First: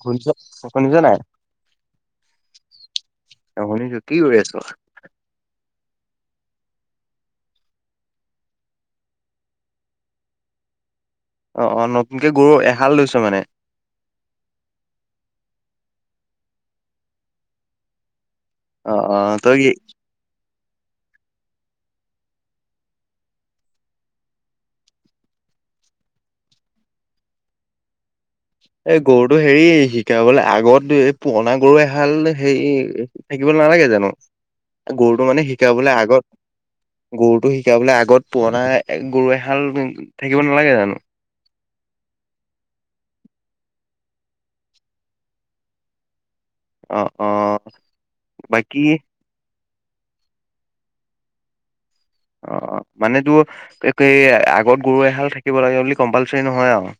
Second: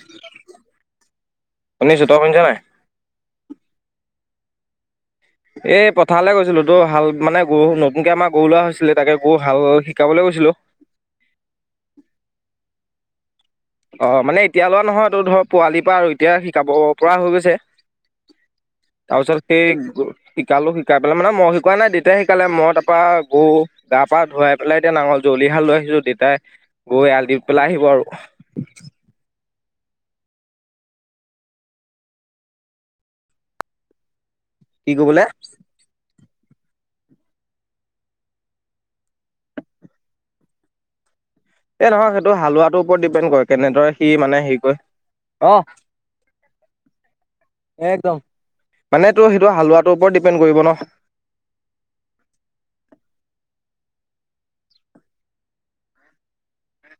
শুনিছ অ', শুনিছ নাই? শুনিছোঁ, তই শুনিছ নাই? শুনিছো, কি কৰি আছ? এই পথাৰলৈ গৈছিলো তোৰ হাল মানে গৰু নতুনকে আমাৰ গৰু লোৱা হৈছিলে তাকে, গৰু হাল শিকাবলৈ গৈছিলো। অ', অ', নতুনকে গৰু এহাল লৈছ মানে? অ', মানে এতিয়া লোৱা নহয় তোৰ ধৰ পোৱালিৰ পৰা আৰু এতিয়া শিকাব পৰা হৈ গৈছে। অ অ তাৰপাছত তই কি সেই শিকালো শিকাই পেলাই মানে মই শিকোৱা নাই দেউতাই শিকালে মই তাৰ পৰা গৰু গা পা ধুৱাই পেলাই এতিয়া নাঙল যুঁৱলিহাল লৈ আহিছো, দেউতাই গৰু এৰাল দি পেলাই আহিব আৰু। এই গৰুটো হেৰি, শিকাবলে আগত এই পুৰণা গৰু এহাল হেৰি থাকিব নালাগে জানো? কি কৰিবলে গৰুটো মানে শিকাবলৈ আগত গৰুটো শিকাবলৈ আগত পুৰণা গৰু এহাল থাকিব নালাগে জানো? এই নহয় সেইটো হালোৱাটোৰ ওপৰত ডিপেণ্ড কৰে, কেনেদৰে সি মানে হেৰি কৰে অ'। অ অ একদম, বাকী মানে তোৰ সেইটো হালোৱাটোৰ ওপৰত ডিপেণ্ড কৰিব ন'? অ', মানে তোৰ একেই আগত গৰু এহাল লাগে বুলি কম্পালচাৰী নহয় আৰু?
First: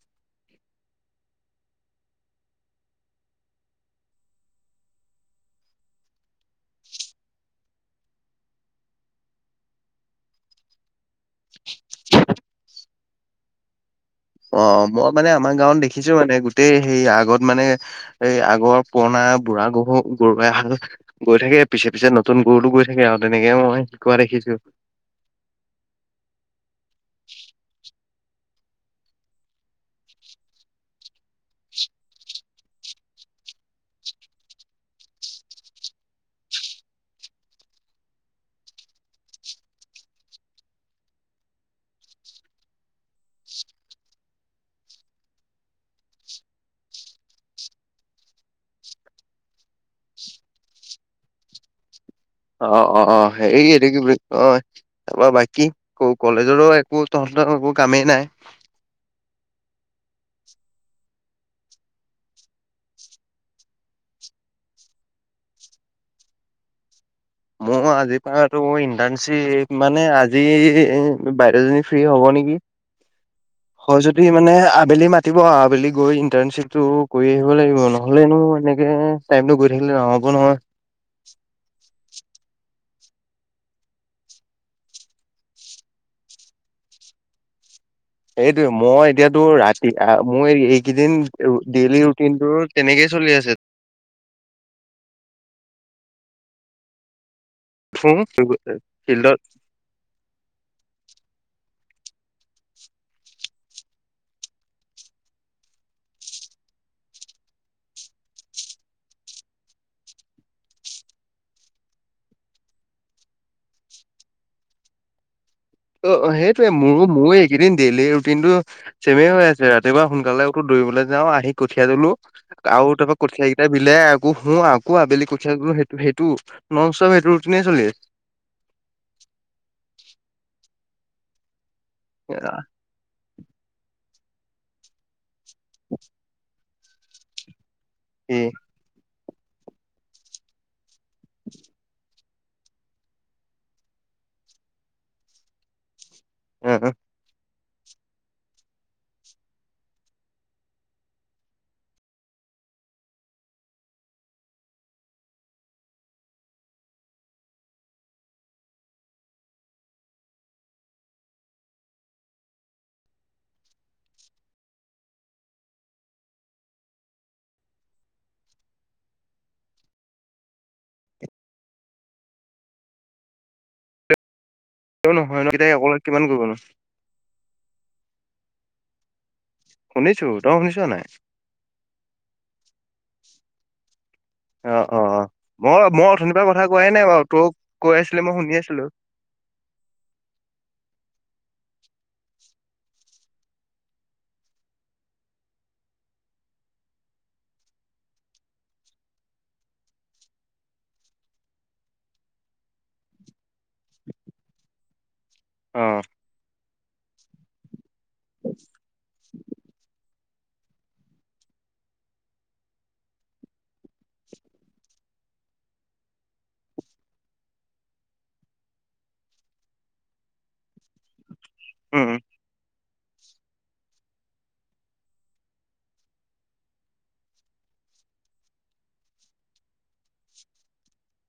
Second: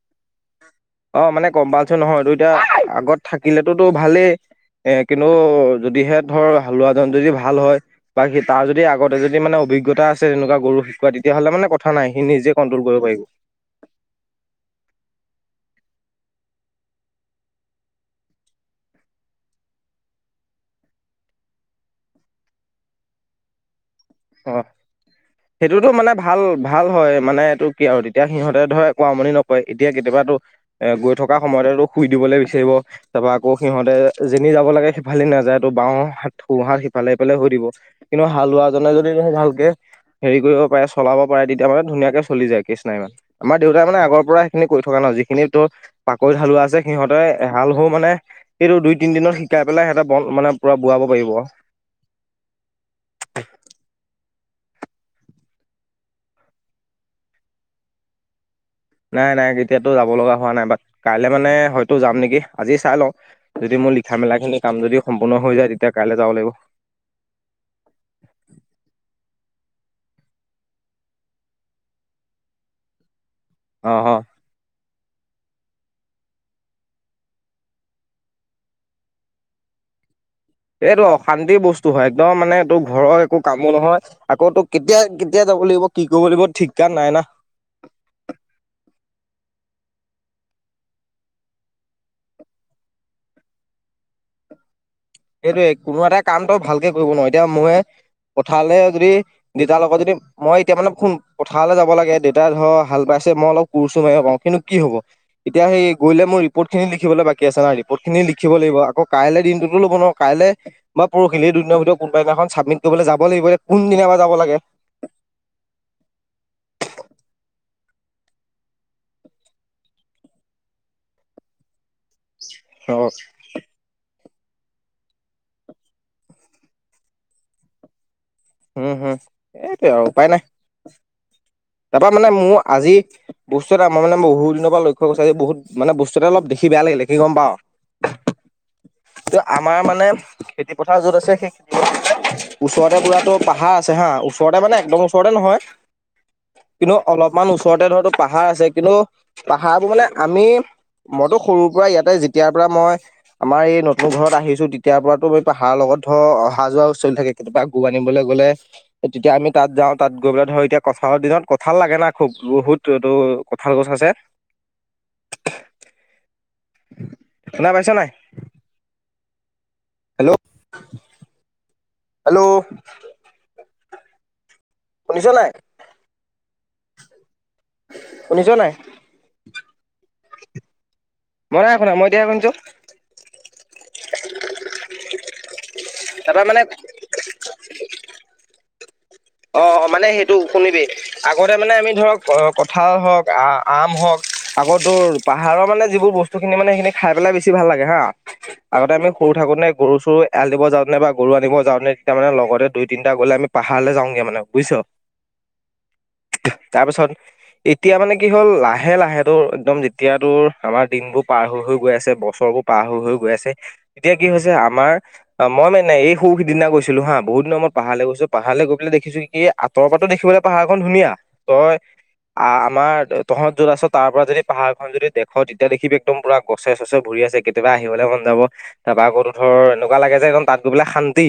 অ', মানে কম্পালচাৰি নহয় তোৰ, এতিয়া আগত থাকিলেতোতো ভালেই। এ কিন্তু যদিহে ধৰ হালোৱা জন যদি ভাল হয়। বা সি তাৰ যদি আগতে যদি মানে অভিজ্ঞতা আছে তেনেকুৱা গৰু শিকোৱা, তেতিয়াহ'লে মানে কথা নাই সি নিজে কণ্ট্ৰল কৰিব পাৰিব। অ', মই মানে আমাৰ গাঁৱত দেখিছো মানে, গোটেই হেই আগত মানে এই আগৰ পুৰণা বুঢ়া গৰু গৰু এহাল গৈ থাকে পিছে পিছে নতুন গৰুতো গৈ থাকে আৰু তেনেকে মই শিকোৱা অ দেখিছো। সেইটোতো মানে ভাল ভাল হয় মানে এইটো কি আৰু তেতিয়া সিহঁতে ধৰ একোৱা আমনি নকৰে, এতিয়া কেতিয়াবাতোৰ এ গৈ থকা সময়তে তোৰ শুই দিবলৈ বিছাৰিব। তাৰ পৰা আকৌ সিহঁতে যেনি যাব লাগে সিফালে নাযায়, তোৰ বাওঁ হাত সোঁহাত সিফালে ইফালে হৈ দিব। কিন্তু হালোৱা জনে যদি ধৰ ভালকে হেৰি কৰিব পাৰে, চলাব পাৰে তেতিয়া মানে ধুনীয়াকে চলি যায় কেচ নাই ইমান। আমাৰ দেউতাই মানে আগৰ পৰা সেইখিনি কৰি থকা ন' যিখিনি তোৰ পাকৈত হালোৱা আছে সিহঁতে এ হাল [unintelligible] মানে এইটো দুই তিন দিনত শিকাই পেলাই ইহতে বন মানে বোৱাব পাৰিব। অ', অ', অ', হেৰি এটো কি বুলি কয় তাৰপৰা বাকী কলেজৰো একো তহতৰ একো কামেই নাই। নাই নাই এতিয়াতো যাব লগা হোৱা নাই বাট, কাইলৈ হয়তো যাম নেকি আজি চাই লওঁ। যদি মোৰ লিখা মেলাখিনি কাম যদি সম্পূৰ্ণ হৈ যায়, তেতিয়া কাইলৈ যাব লাগিব। মোৰ আজিৰ পৰা তোৰ ইণ্টাৰণশ্বিপ মানে, আজি বাইদেউজনী ফ্ৰী হ'ব নেকি! অ হয় অ যদি মানে আবেলি মাত ৰাতিপুৱা আবেলি গৈ ইণ্টাৰ্ণশ্বিপটো কৰি আহিব লাগিব নহ'লেনো এনেকৈ টাইমটো গৈ থাকিলে নহ'ব নহয়। এইটো অশান্তিৰ বস্তু হয়, একদম মানে তোৰ ঘৰৰ একো কামো নহয়। আকৌটো কেতিয়া কেতিয়া যাব লাগিব কি কৰিব লাগিব ঠিক কান নাই না! এইটোয়ে মই এতিয়াতো ৰাতি আহ, মোৰ এইকেইদিন ডেইলি ৰুটিনটো তেনেকেই চলি আছে। সেইটোৱে কোনো এটা কাম তই ভালকে কৰিব নোৱাৰ, এতিয়া মই উঠো পথাৰলৈ যদি ফিল্ডত দেউতাৰ লগত যদি মই এতিয়া মানে শুন পথাৰলৈ যাব লাগে দেউতাই ধৰ হাল বাইছে মই অলপ কোৰ-চোৰ মাৰিব পাৰোঁ, কিন্তু কি হ'ব। এতিয়া সেই গ'লে মোৰ ৰিপৰ্টিনিখিবলৈ বাকী আছে না ৰিপৰ্ট খিনি লিখিব লাগিব, আকৌ কাইলৈ দিনটো ল'ব নহয় কাইলৈ বা পৰহিলে ভিতৰত কোনোবদিনাখন কৰিবলৈ যাব লাগিব, এতিয়া কোনদিনা বা যাব লাগে! অ অ সেইটোয়ে মোৰো মোৰো এইকেইদিন ডেইলি ৰুটিনটো চেমে হৈ আছে, ৰাতিপুৱা সোনকালে উঠো, দৌৰিবলে যাওঁ আহি কঠিয়া তোলো, আৰু অ' তাপা কঠীয়া বিলাই আকৌ শু, আকৌ আবেলি কঠীয়া তোলো, সেইটো সেইটো নন ষ্টপ সেইটো ৰুটিনে চলি আছে। উম, হুম, এইটো এ আৰু উপায় নাই। তাপা মানে মোৰ আজি বস্তু এটা আমাৰ মানে বহু দিনৰ পৰা লক্ষ্য কৰিছো আজি বহুত মানে বস্তু এটা অলপ দেখি কি বেয়া লাগিলে, কি গম পাৱ কি ত, আমাৰ মানে খেতি পথাৰ য'ত আছে সেই ওচৰতে বুৱা তোৰ পাহাৰ আছে হা, ওচৰতে মানে একদম ওচৰতে নহয়। অ' অ' কিন্তু অলপমান ওচৰতে ধৰ তোৰ পাহাৰ আছে, কিন্তু পাহাৰবোৰ মানে আমি মইতো সৰুৰ পা ইয়াতে যেতিয়াৰ পৰা মই আমাৰ এই নতুন ঘৰত আহিছো তেতিয়াৰ পৰা তোৰ পাহাৰৰ লগত ধৰ অহা যোৱা চলি থাকে। কেতিয়াবা গৰু আনিবলে গ'লে তেতিয়া তাত যাওঁ তাত গৈ পেলাই ধৰ এতিয়া কঁঠালৰ দিনত কঁঠাল লাগে না খুব বহুত এইটো কঁঠাল গছ আছে। শুনা পাইছ নাই? হেল্ল হেল্লৌ তেও শুনিছ নহয় নয়, নাই ইহত কেটাই অকলে কিমান কৰিব নো? শুনিছ নাই? শুনিছো, তই শুনিছ নাই? মই নাই শুনা, মই এতিয়াহে শুনিছোঁ। অ অ, মই-মই অথনিৰ তাৰপৰা পৰা মানে কথা কোৱাই নাই বাৰু তোক কৈ আছিলি, মই শুনি আছিলো। অ-অ, মানে সেইটো শুনিবি। আগতে মানে আমি ধৰক কঠাল, হওক আ- আম হওক, আকৌ তোৰ পাহাৰৰ মানে যিবোৰ বস্ বস্তুখিনি মানে সেইখিনি খাই পেলাই বেছি ভাল লাগে হা। আগতে আমি সৰু থাকোতেনে গৰু চৰু এৰাল দিব যাওঁতেনে বা গৰু আনিব যাওঁতে তেতিয়া মানে লগতে দুই তিনিটা গ'লে আমি পাহাৰলে যাওঁগে মানে বুইছ। অঁ তাৰপিছত, এতিয়া মানে কি হ'ল লাহে লাহে তোৰ একদম যেতিয়া তোৰ আমাৰ দিনবোৰ পাৰ হৈ-হৈ গৈ আছে, বছৰবোৰ পাৰ হৈ-হৈ গৈ আছে, এতিয়া কি হৈছে আমাৰ অ মই মানে এই সৌ সিদিনা গৈছিলোঁ হা, বহুত দিনৰ মূৰত পাহাৰলে গৈছোঁ, পাহাৰলে গৈ পেলাই দেখ দেখিছো কি, আঁতৰ পা ত দেখিবলৈ পাহাৰখন ধুনীয়া, তই উম উম, আ আমাৰ তহঁত যত আছ তাৰ পৰা যদি পাহাৰখন যদি দেখ তেতিয়া দেখিবি একদম পুৰা গছে চছে ভুৰি আছে, কেতিয়াবা আহিবলে মন যাব। তাপা আকৌ তোৰ ধৰ এনেকুৱা লাগে যে একদম তাত গৈ পেলাই শান্তি।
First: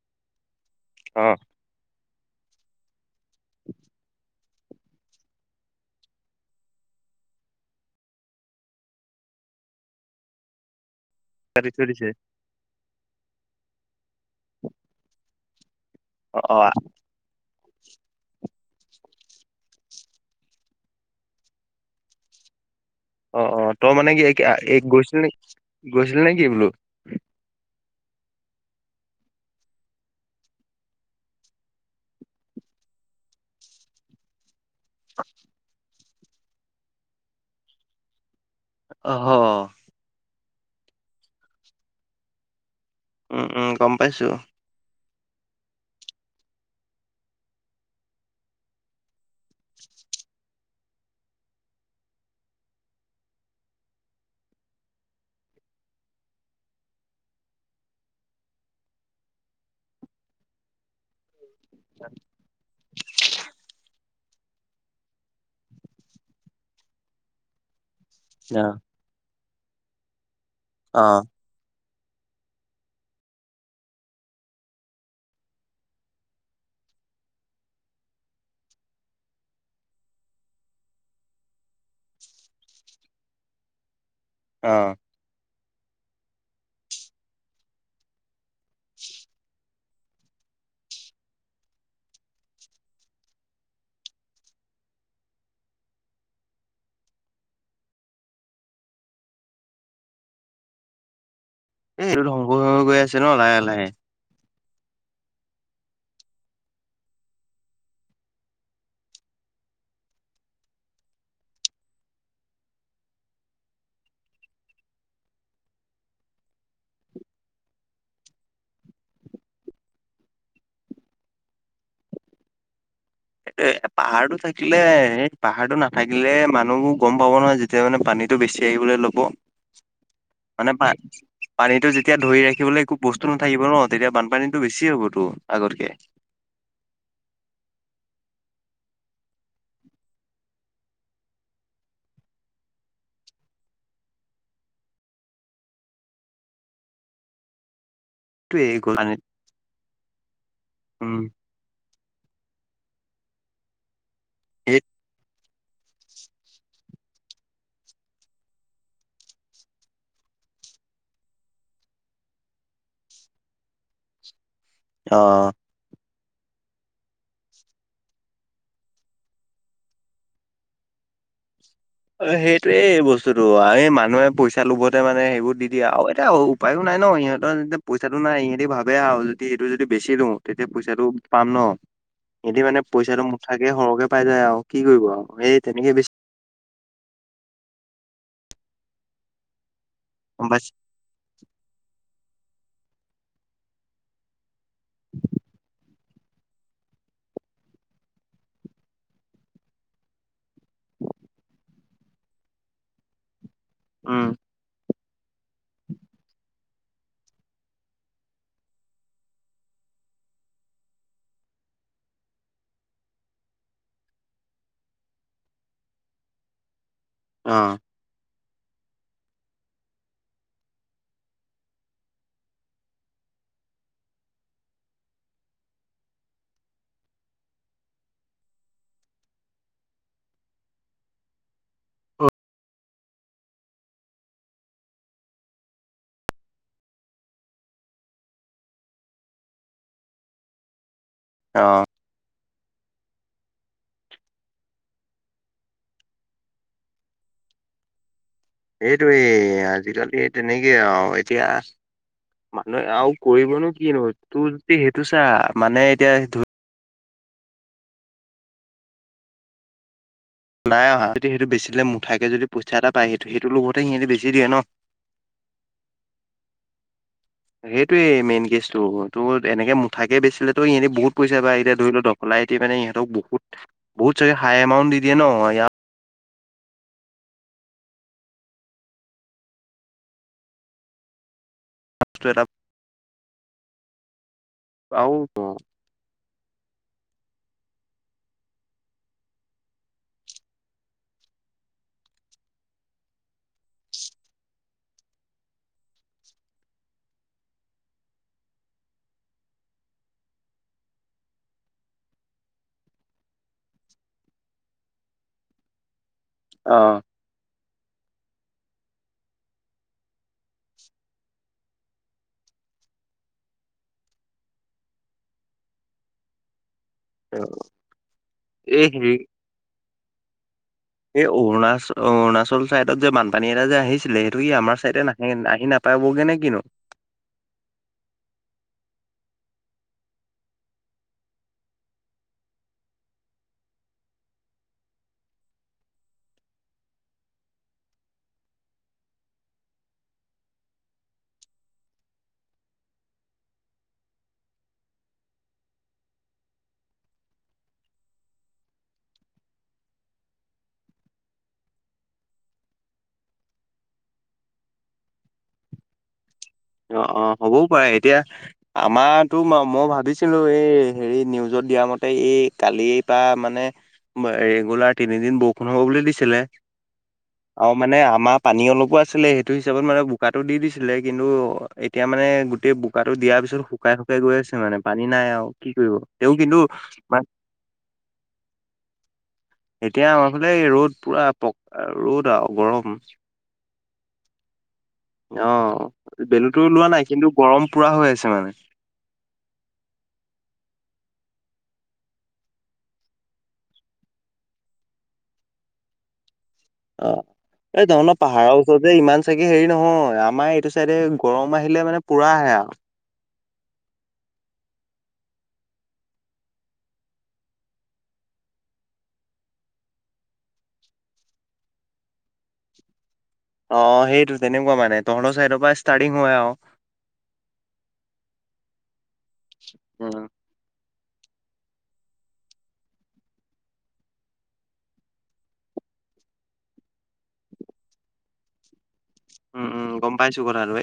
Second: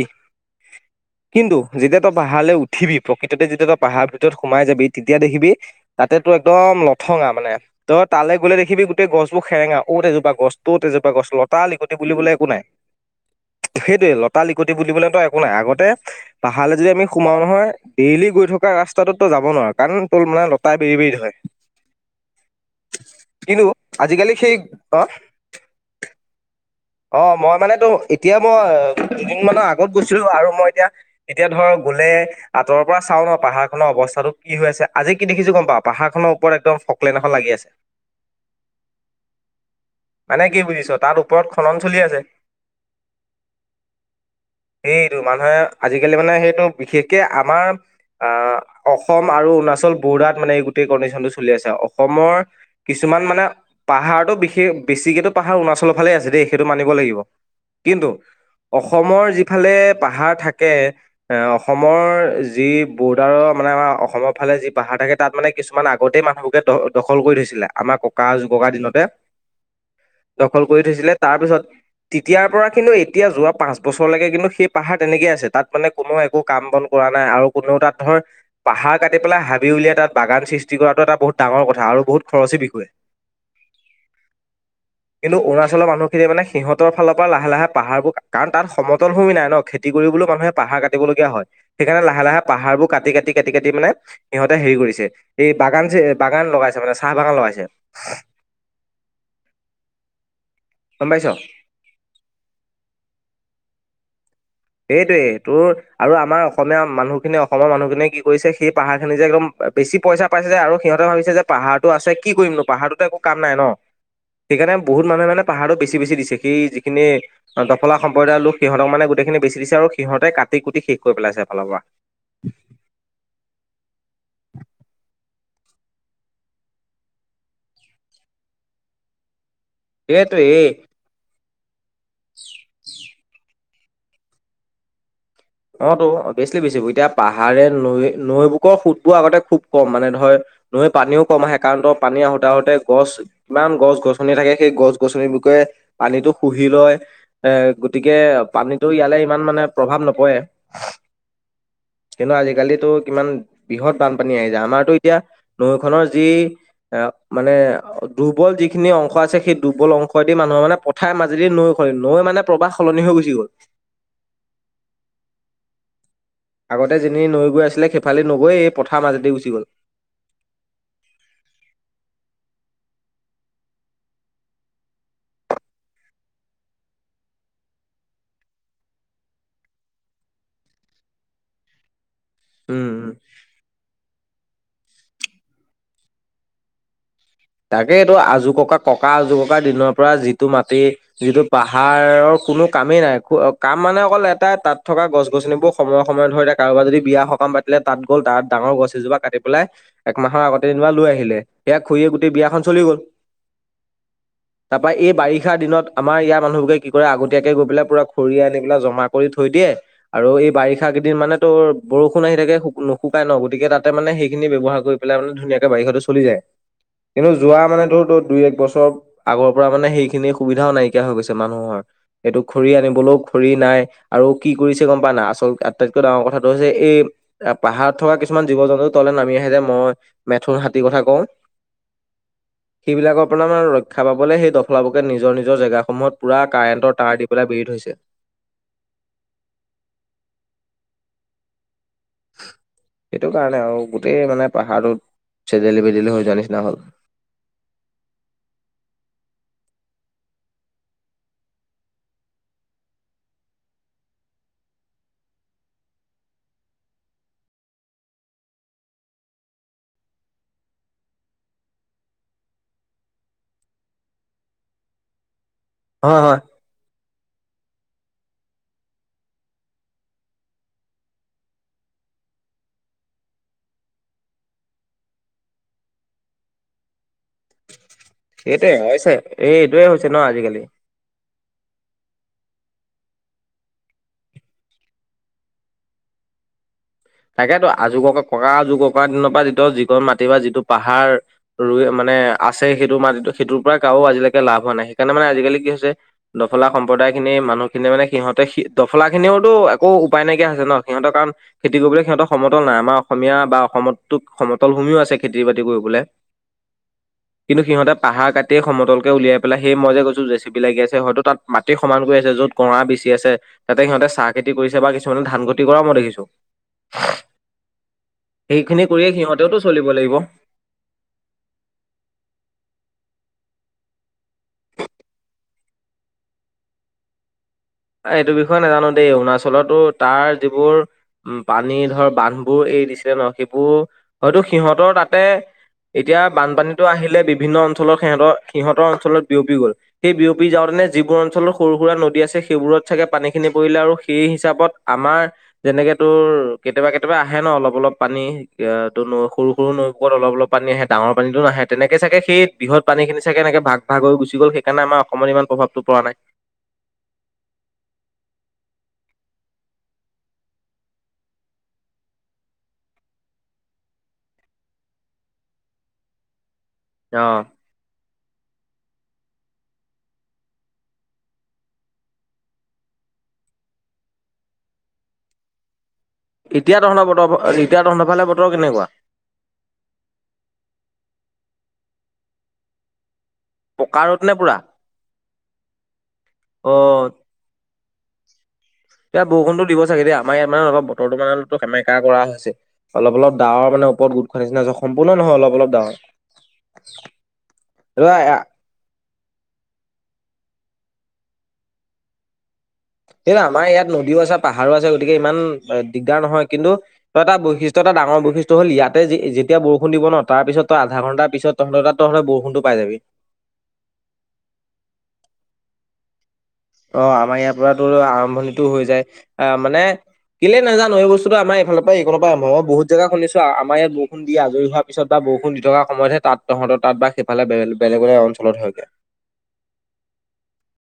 অ কিন্তু যেতিয়া তই পাহাৰলে উঠিবি, প্ৰকৃততে যেতিয়া তই পাহাৰ ভিতৰত সোমাই যাবি তেতিয়া দেখিবি তাতে তোৰ একদম লথঙা মানে। তই তালে গ'লে দেখিবি গোটেই গছবোৰ সেৰেঙা, অত এজোপা গছ তত এজোপা গছ। লতা কাটি থৈ লিকতি দিছে বুলিবলে একো নাই, সেইটোৱে লতা লিকতি বুলিবলে একো নাই আগতে অ অ পাহালে যদি আমি সোমাও নহয়, ডেইলী গৈ থকা ৰাস্তাটোত তই যাব নোৱাৰো কাৰণ তোৰ মানে লতাই বেৰি বেৰি ধৰে। অ-অ, কিন্তু তই মানে কি আজিকালি এইক সেই এইক অ গৈছি‌লি গৈছিলি নে কি বোলো? অ, মই মানে তোৰ এতিয়া মই দুদিন মানৰ আগত গৈছিলো আৰু মই এতিয়া এতিয়া ধৰ গলে আঁতৰ পা চাও ন পাহাৰখনৰ অৱস্থাটো কি হৈ আছে, আজি কি দেখিছো গম পাও পাহাৰখনৰ ওপৰত একদম ফক্লেন এখন লাগি আছে। অঁহ। মানে কি বুজিছ? তাত ওপৰত খনন চলি আছে। উম উম গম পাইছোঁ। সেইটো মানুহে আজিকালি মানে সেইটো বিশেষকে আমাৰ- আঁহ অসম আৰু অৰুণাচল বৰদাত মানে এই গোটেই কণ্ডিচনটো চলি আছে। অসমৰ- কিছুমান মানে পাহাৰটো বিশেষ বেছিকেটো পাহাৰ অৰুণাচলৰ ফালেই আছে দেই। সেইটো মানিব লাগিব। কিন্তু অসমৰ যিফালে পাহাৰ থাকে- এঁ অসমৰ যি বৰ্ডাৰৰ মানে আমাৰ অসমৰ ফালে যি পাহাৰ থাকে- তাত মানে কিছুমান আগতেই মানুহবোৰে দ দখল কৰি থৈছিলে, আমাৰ ককা আঁযু ককা দিনতে। দখল কৰি অ থৈছিলে তাৰ পিছত- তেতিয়াৰ পৰা কিন্তু এতিয়া যোৱা পাঁচ বছৰলেকে কিন্তু সেই পাহাৰ তেনেকেই আছে তাত মানে কোনো একো কাম বন- কৰা নাই আৰু কোনেও তাত ধৰ- পাহাৰ কাটি পেলাই হাবি উলিয়াই তাত বাগান সৃষ্টি কৰাটো এটা বহুত ডাঙৰ কথা আৰু বহুত খৰচী বিষয়। অঁ' কিন্ত অৰুণাচলৰ মানুহ- তেতিয়া মানে সিহঁতৰ ফালৰ পৰা লাহে লাহে পাহাৰবোৰ কাৰণ তাত সমতল ভূমি নাই ন, খেতি কৰিবলও মানুহে পাহাৰ কাট- কাটিব দিবলগীয়া হয়, সেইকাৰণে লাহে লাহে পাহাৰবোৰ কাটি কাটি কাটি কাটি মানে- সিহঁতে হেৰি কৰিছে, এই বাগান যে বাগান লগাইছে মানে চাহ বাগান লগাইছে। গম পাইছ? এই এইটো ধংস হৈ হৈ গৈ আছে ন লাহে লাহে। এইটোৱেই তোৰ আৰু আমাৰ অসমীয়া মানুহখিনি অসমৰ মানুহখিনিয়ে কি কৰিছে সেই পাহাৰখিনি যে একদম- বা বেছি পইচা পাইছে যে আৰু সিহঁতে ভাবিছে যে পাহাৰটো আছে কি কৰিমনো পাহাৰটোতো একো কাম নাই ন। সেইকাৰণে বহুত মানুহে মানে পাহাৰটো বেছি বেছি দিছে। সেই যিখিনি- দফলা সম্প্ৰদায়ৰ লোক সিহঁতক মানে গোটেইখিনি বেচি দিছে আৰু সিহঁতে কাটি কুটি শেষ কৰি পেলাইছে এফালৰ পৰা। এ পাহাৰটো থাকিলে এই পাহাৰটো নাথাকিলে মানুহবোৰ গম পাব নহয় যেত- তিয়া মানে পানীটো বেছি আহিবলে ল'ব। সেইটোৱেই মানে পা পানীটো যেতিয়া ধৰি ৰাখিবলৈ একো বস্তু নাথাকিব ন- তেতিয়া বানপানীটো বেছি হ'ব তোৰ। অঁ তো অবিয়েশ্লী বেছি হব, এতিয়া পাহাৰে নৈ নৈ বুকৰ সুতবোৰ আগতে খুব কম মানে ধৰ- নৈ পানীও কম আহে কাৰণ তোৰ পানী আহোঁতে আহোঁতে গছ- কিমান গছ গছনি থাকে সেই গছ গছনি বিষয়ে পানীটো শুহি লয়। এ- গতিকে এইটোৱে পানীতো গল ইয়ালে পানীত ইমান মানে প্ৰভাৱ নপৰে। উম' কিন্তু আজিকালিতো কিমান বৃহৎ বানপানী আহি যায়। এই আমাৰতো এতিয়া- নৈখনৰ যি- এ মানে দুৰ্বল যিখিনি অংশ আছে সেই দুৰ্বল অংশ দি মানুহৰ মানে প- থাই মাজেদি নৈ হয়। নৈ মানে প্ৰবাহ সলনি হৈ গুচি গ'ল। অঁ' আগতে যেনি নৈ গৈ আছিলে সেইফালে নগৈ এই পথাৰ মাজেদি গুচি গ'ল। অঁ সেইটোৱে এই বস্তুতোটো এই মানুহে পইচা লোভতে মানে সেইবোৰ দি দিয়ে আৰু এতিয়া অও- উপায়ো নাই ন সিহঁতৰ যেতিয়া পইচাটো নাই সিহঁতি ভাবে আৰু যদি সেইটো যদি বেছি দিওঁ, তেতিয়া পইচাটো- পাম ন? হেঁতি মানে উম। পইচাটো থাকে সৰহ কে পাই যায় আও কি কৰিব আও সেই তেনেকে বেছি- তাকেই এইটো আজো ককা ককা আজো ককা দিনৰ পৰা যিটো গম পাইছ মাটি- যিটো পাহাৰৰ কোনো কামেই নাই। কো কাম মানে অকল এটাই তাত- থকা গছ গছনিবোৰ সময়ে সময়ে ধৰ এতিয়া কাৰোবাৰ যদি বিয়া সকাম পাতিলে তাত গ'ল, তাত ডাঙৰ গছ এজোপা কাটি পেলাই একমাহৰ আগতে যেনিবা লৈ আহিলে, সেয়া খৰীয়ে গোটেই বিয়াখন চলি গল। উম তাৰপৰা এই বাৰিষাৰ দিনত আমাৰ ইয়াৰ মানুহবোৰে কি কৰে আগতীয়াকে গৈ পেলাই পুৰা খৰি আনি পেলাই জমা কৰি থৈ দিয়ে। আৰু এই বাৰিষা কেইদিন মানে তোৰ বৰষুণ আহি থাকে নুশুকাই ন গতিকে তাতে মানে সেইখিনি ব্যৱহাৰ কৰি পেলাই মানে ধুনীয়াকৈ বাৰিষাটো চলি যায়। কিন্তু অ যোৱা মানে ধৰ তোৰ দুই এক বছৰ আগৰপৰা মানে, সেইখিনি সুবিধাও নাইকিয়া হৈ গৈছে মানুহৰ। এইটো খৰি আনিবলও খৰি নাই। আৰু কি কৰিছে গম পা না নাই? আচল আটাইতকৈ ডাঙৰ কথাটো হৈছে, এই এ পাহাৰত থকা কিছুমান জীৱ জন্তু তললে নামি আহে যে, মই মেথোন, হাতী কথা কওঁ। সেইবিলাকৰ পৰা মানে ৰক্ষা পাবলৈ, সেই দখলাবগাত নিজৰ নিজৰ জেগাসমূহত পূৰা কাৰেণ্টৰ তাৰ দি পেলাই বেৰি থৈছে। অহ। সেইটো কাৰণে আৰু, গোটেই মানে পাহাৰত চেদেলি বেদেলি হৈ যোৱা নিচিনা হ'ল। এইটোৱে, আজিকালি তেনেকে আৰু এতিয়া মানুহে আৰু কৰিবনো কিনো, তোৰ যদি সেইটো চা, মানে এতিয়া ধ নাই অহা, যদি সেইটো বেচিদিলে মুঠাকে যদি পইচা এটা পায়, সেইটো সেইটো লগতে সিহঁতি বেচি দিয়ে ন'। হয় হয়। সেইটোৱে মেইন কেছটো, তোৰ এনেকে মুঠাকে বেচিলেতো এনে বহুত পইচা পায়, এতিয়া ধৰি ল' দক সলাই টি মানে ইহঁতক বহুত, বহুত যদি হাই এমাউণ্ট দি দিয়ে ন', ইয়াত এইটোৱে, হৈছে। এই এইটোৱে হৈছে ন' আজিকালি। [unintelligible] এটা আউ, [unintelligible] তাকেতো, আজুককা ককা অযুককা দিনৰ পৰা যিটো, যিকণ মাটি বা যিটো পাহাৰ ৰুই মানে আছে সেইটো মাটিটো, সেইটোৰ পৰা কাৰো আজিলৈকে লাভ হোৱা নাই। সেইকাৰণে মানে আজিকালি কি হৈছে দফলা সম্প্ৰদায়খিনি মানুহখিনি মানে, সিহঁতে সি, দফলাখিনিওতো একো উপায় নাইকিয়া হৈছে ন', সিহঁতৰ কাৰণ খেতি কৰিবলৈ সিহঁতৰ সমতল নাই। আমাৰ অসমীয়া বা অসমততো সমতল ভূমিও আছে খেতি বাতি কৰিবলে। অহ। কিন্তু সিহঁতে পাহাৰ কাটিয়ে সমতলকে উলিয়াই পেলাই, সেই মই যে কৈছোঁ জে চি পি লাগি আছে। ল, হয়তো তাত মাটি সমান কৰি আছে। য'ত কঁৱা বেচি আছে তাতে সিহঁতে চাহ খেতি কৰিছে বা কিছুমানে ধান খেতি কৰাও মই দেখিছোঁ। [unintelligible] এই এইখিনি কৰিয়ে হেৰি সিহঁতেওতো চলিব লাগিব। এই অৰুণাচ, অৰুণাচল চাইডত যে বানপানী এটা যে আহিছিলে সেইটো কি আমাৰ চাইডে না নে আহি নাপাবগে নে কিনো? এই এইটো বিষয়ে নাজানোঁ দেই। অৰুণাচলতো তাৰ যিবোৰ উম, পানী ধৰ বানবোৰ এই দিছিলে ন', সেইবোৰ হয়তো সিহঁতৰ তাতে এতিয়া বানপানীটো আহিলে বিভিন্ন অঞ্চলৰ সিহঁতৰ, সিহঁতৰ অঞ্চলত বিয়পি গল। সেই বিয়পি যাওৰনে যিবোৰ অঞ্চলৰ সৰু সুৰা নদী আছে সি সেইবোৰত চাগে পানীখিনি পৰিলে আৰু সেই হিচাপত আমাৰ যেনেকে তোৰ কেতিয়াবা কেতিয়াবা আহে ন' অলপ অলপ পানী, য়া' ত' ন' সৰু সৰু নৈ কন অলপ অলপ পানী আহে। ডাঙৰ পানীটো নাহে, তেনেকে চাগে সেই ব্ৰহৎ পানীখিনি চাগে এনেকে ভাগ ভাগ হৈ গুচি গ'ল, সেইকাৰণে আমাৰ অসমত ইমান প্ৰভাৱ টো পৰা নাই। অ' অ' হ'বও পাৰে, এতিয়া আমাৰটো ম' মই ভাবিছিলোঁ এই হেৰি, নিউজত দিয়া মতে এই কালি পা মানে ম এই গলা তিনিদিন বৰষুণ হ'ব বুলি দিছিলে। অহ। অ', মানে আমাৰ পানীও লগৱা আছিলে সেইটোও হিচাপত মানে বোকাটো দি দিছিলে। কিন্তু অ', এতিয়া মানে গোটেই বোকাটো দিয়াৰ পিছত শুকাই শুকাই গৈ আছে মানে। পানী নাই আৰু কি কৰিব। তেওঁ কিন্তু এতিয়া তহঁতৰ বতৰ বৰ এতিয়া তহঁতৰ ফালে বতৰ কেনেকুৱা? এতিয়া আমাৰ ফালে ৰ'দ পুৰা পক আৰু ৰ'দ আৰু গৰম। পকা ৰ'দ নে পুৰা? অ', বেলুতো ওলোৱা নাই অ', কিন্তু গৰম পুৰা হৈ আছে মানে। এতিয়া বৰষুণতো দিব চাগে দেই। আমাৰ ইয়াত মানে অলপ বতৰতো মানে অলপতো সেমেকা কৰা হৈছে। অলপ অলপ ডাৱৰ মানে ওপৰত গোট খোৱা নিচিনা হৈছে সম্পূৰ্ণ নহয় অলপ অলপ ডাৱৰ। অ', এই তহঁতৰ পাহাৰৰ তহঁতে ইমান চাগে হেৰি নহয়, আমাৰ এইটো চাইডে গৰম আহিলে মানে পুৰা আহে আৰু। সেইটোৱে আমাৰ ইয়াত নদীও আছে পাহাৰো আছে গতিকে ইমান দিগদাৰ নহয়। কিন্তু তই এটা বৈশিষ্ট্য এটা ডাঙৰ বৈশিষ্ট্য হ'ল ইয়াতে যেতিয়া বৰষুণ দিব ন তাৰ পিছত তই আধা ঘণ্টাৰ পিছত তহঁতৰ তাত তহঁতে বৰষুণটো পাই যাবি। অ', সেইটো তেনেকুৱা মানে তহঁতৰ চাইডৰ পৰা ষ্টাৰ্টিং হয় আৰু। অ', আমাৰ ইয়াৰ পৰা তোৰ আৰম্ভণিটো হৈ যায়। আহ মানে উম কেইলে নাজানো এই বস্তু আমাৰফালৰ পৰা এইকনৰ পৰা আৰম্ভ হয় মই বহুত জেগাত শুনিছো আমাৰ ইয়াত বৰষুণ দি আজৰি হোৱা পিছত বা বৰষুণ দি থকা সময়তহে তাত, তহঁতৰ তাত বা সিফালে বেলেগ বেলেগ অঞ্চলত হয়গে। উম, উম, গম পাইছো কথাটোয়ে।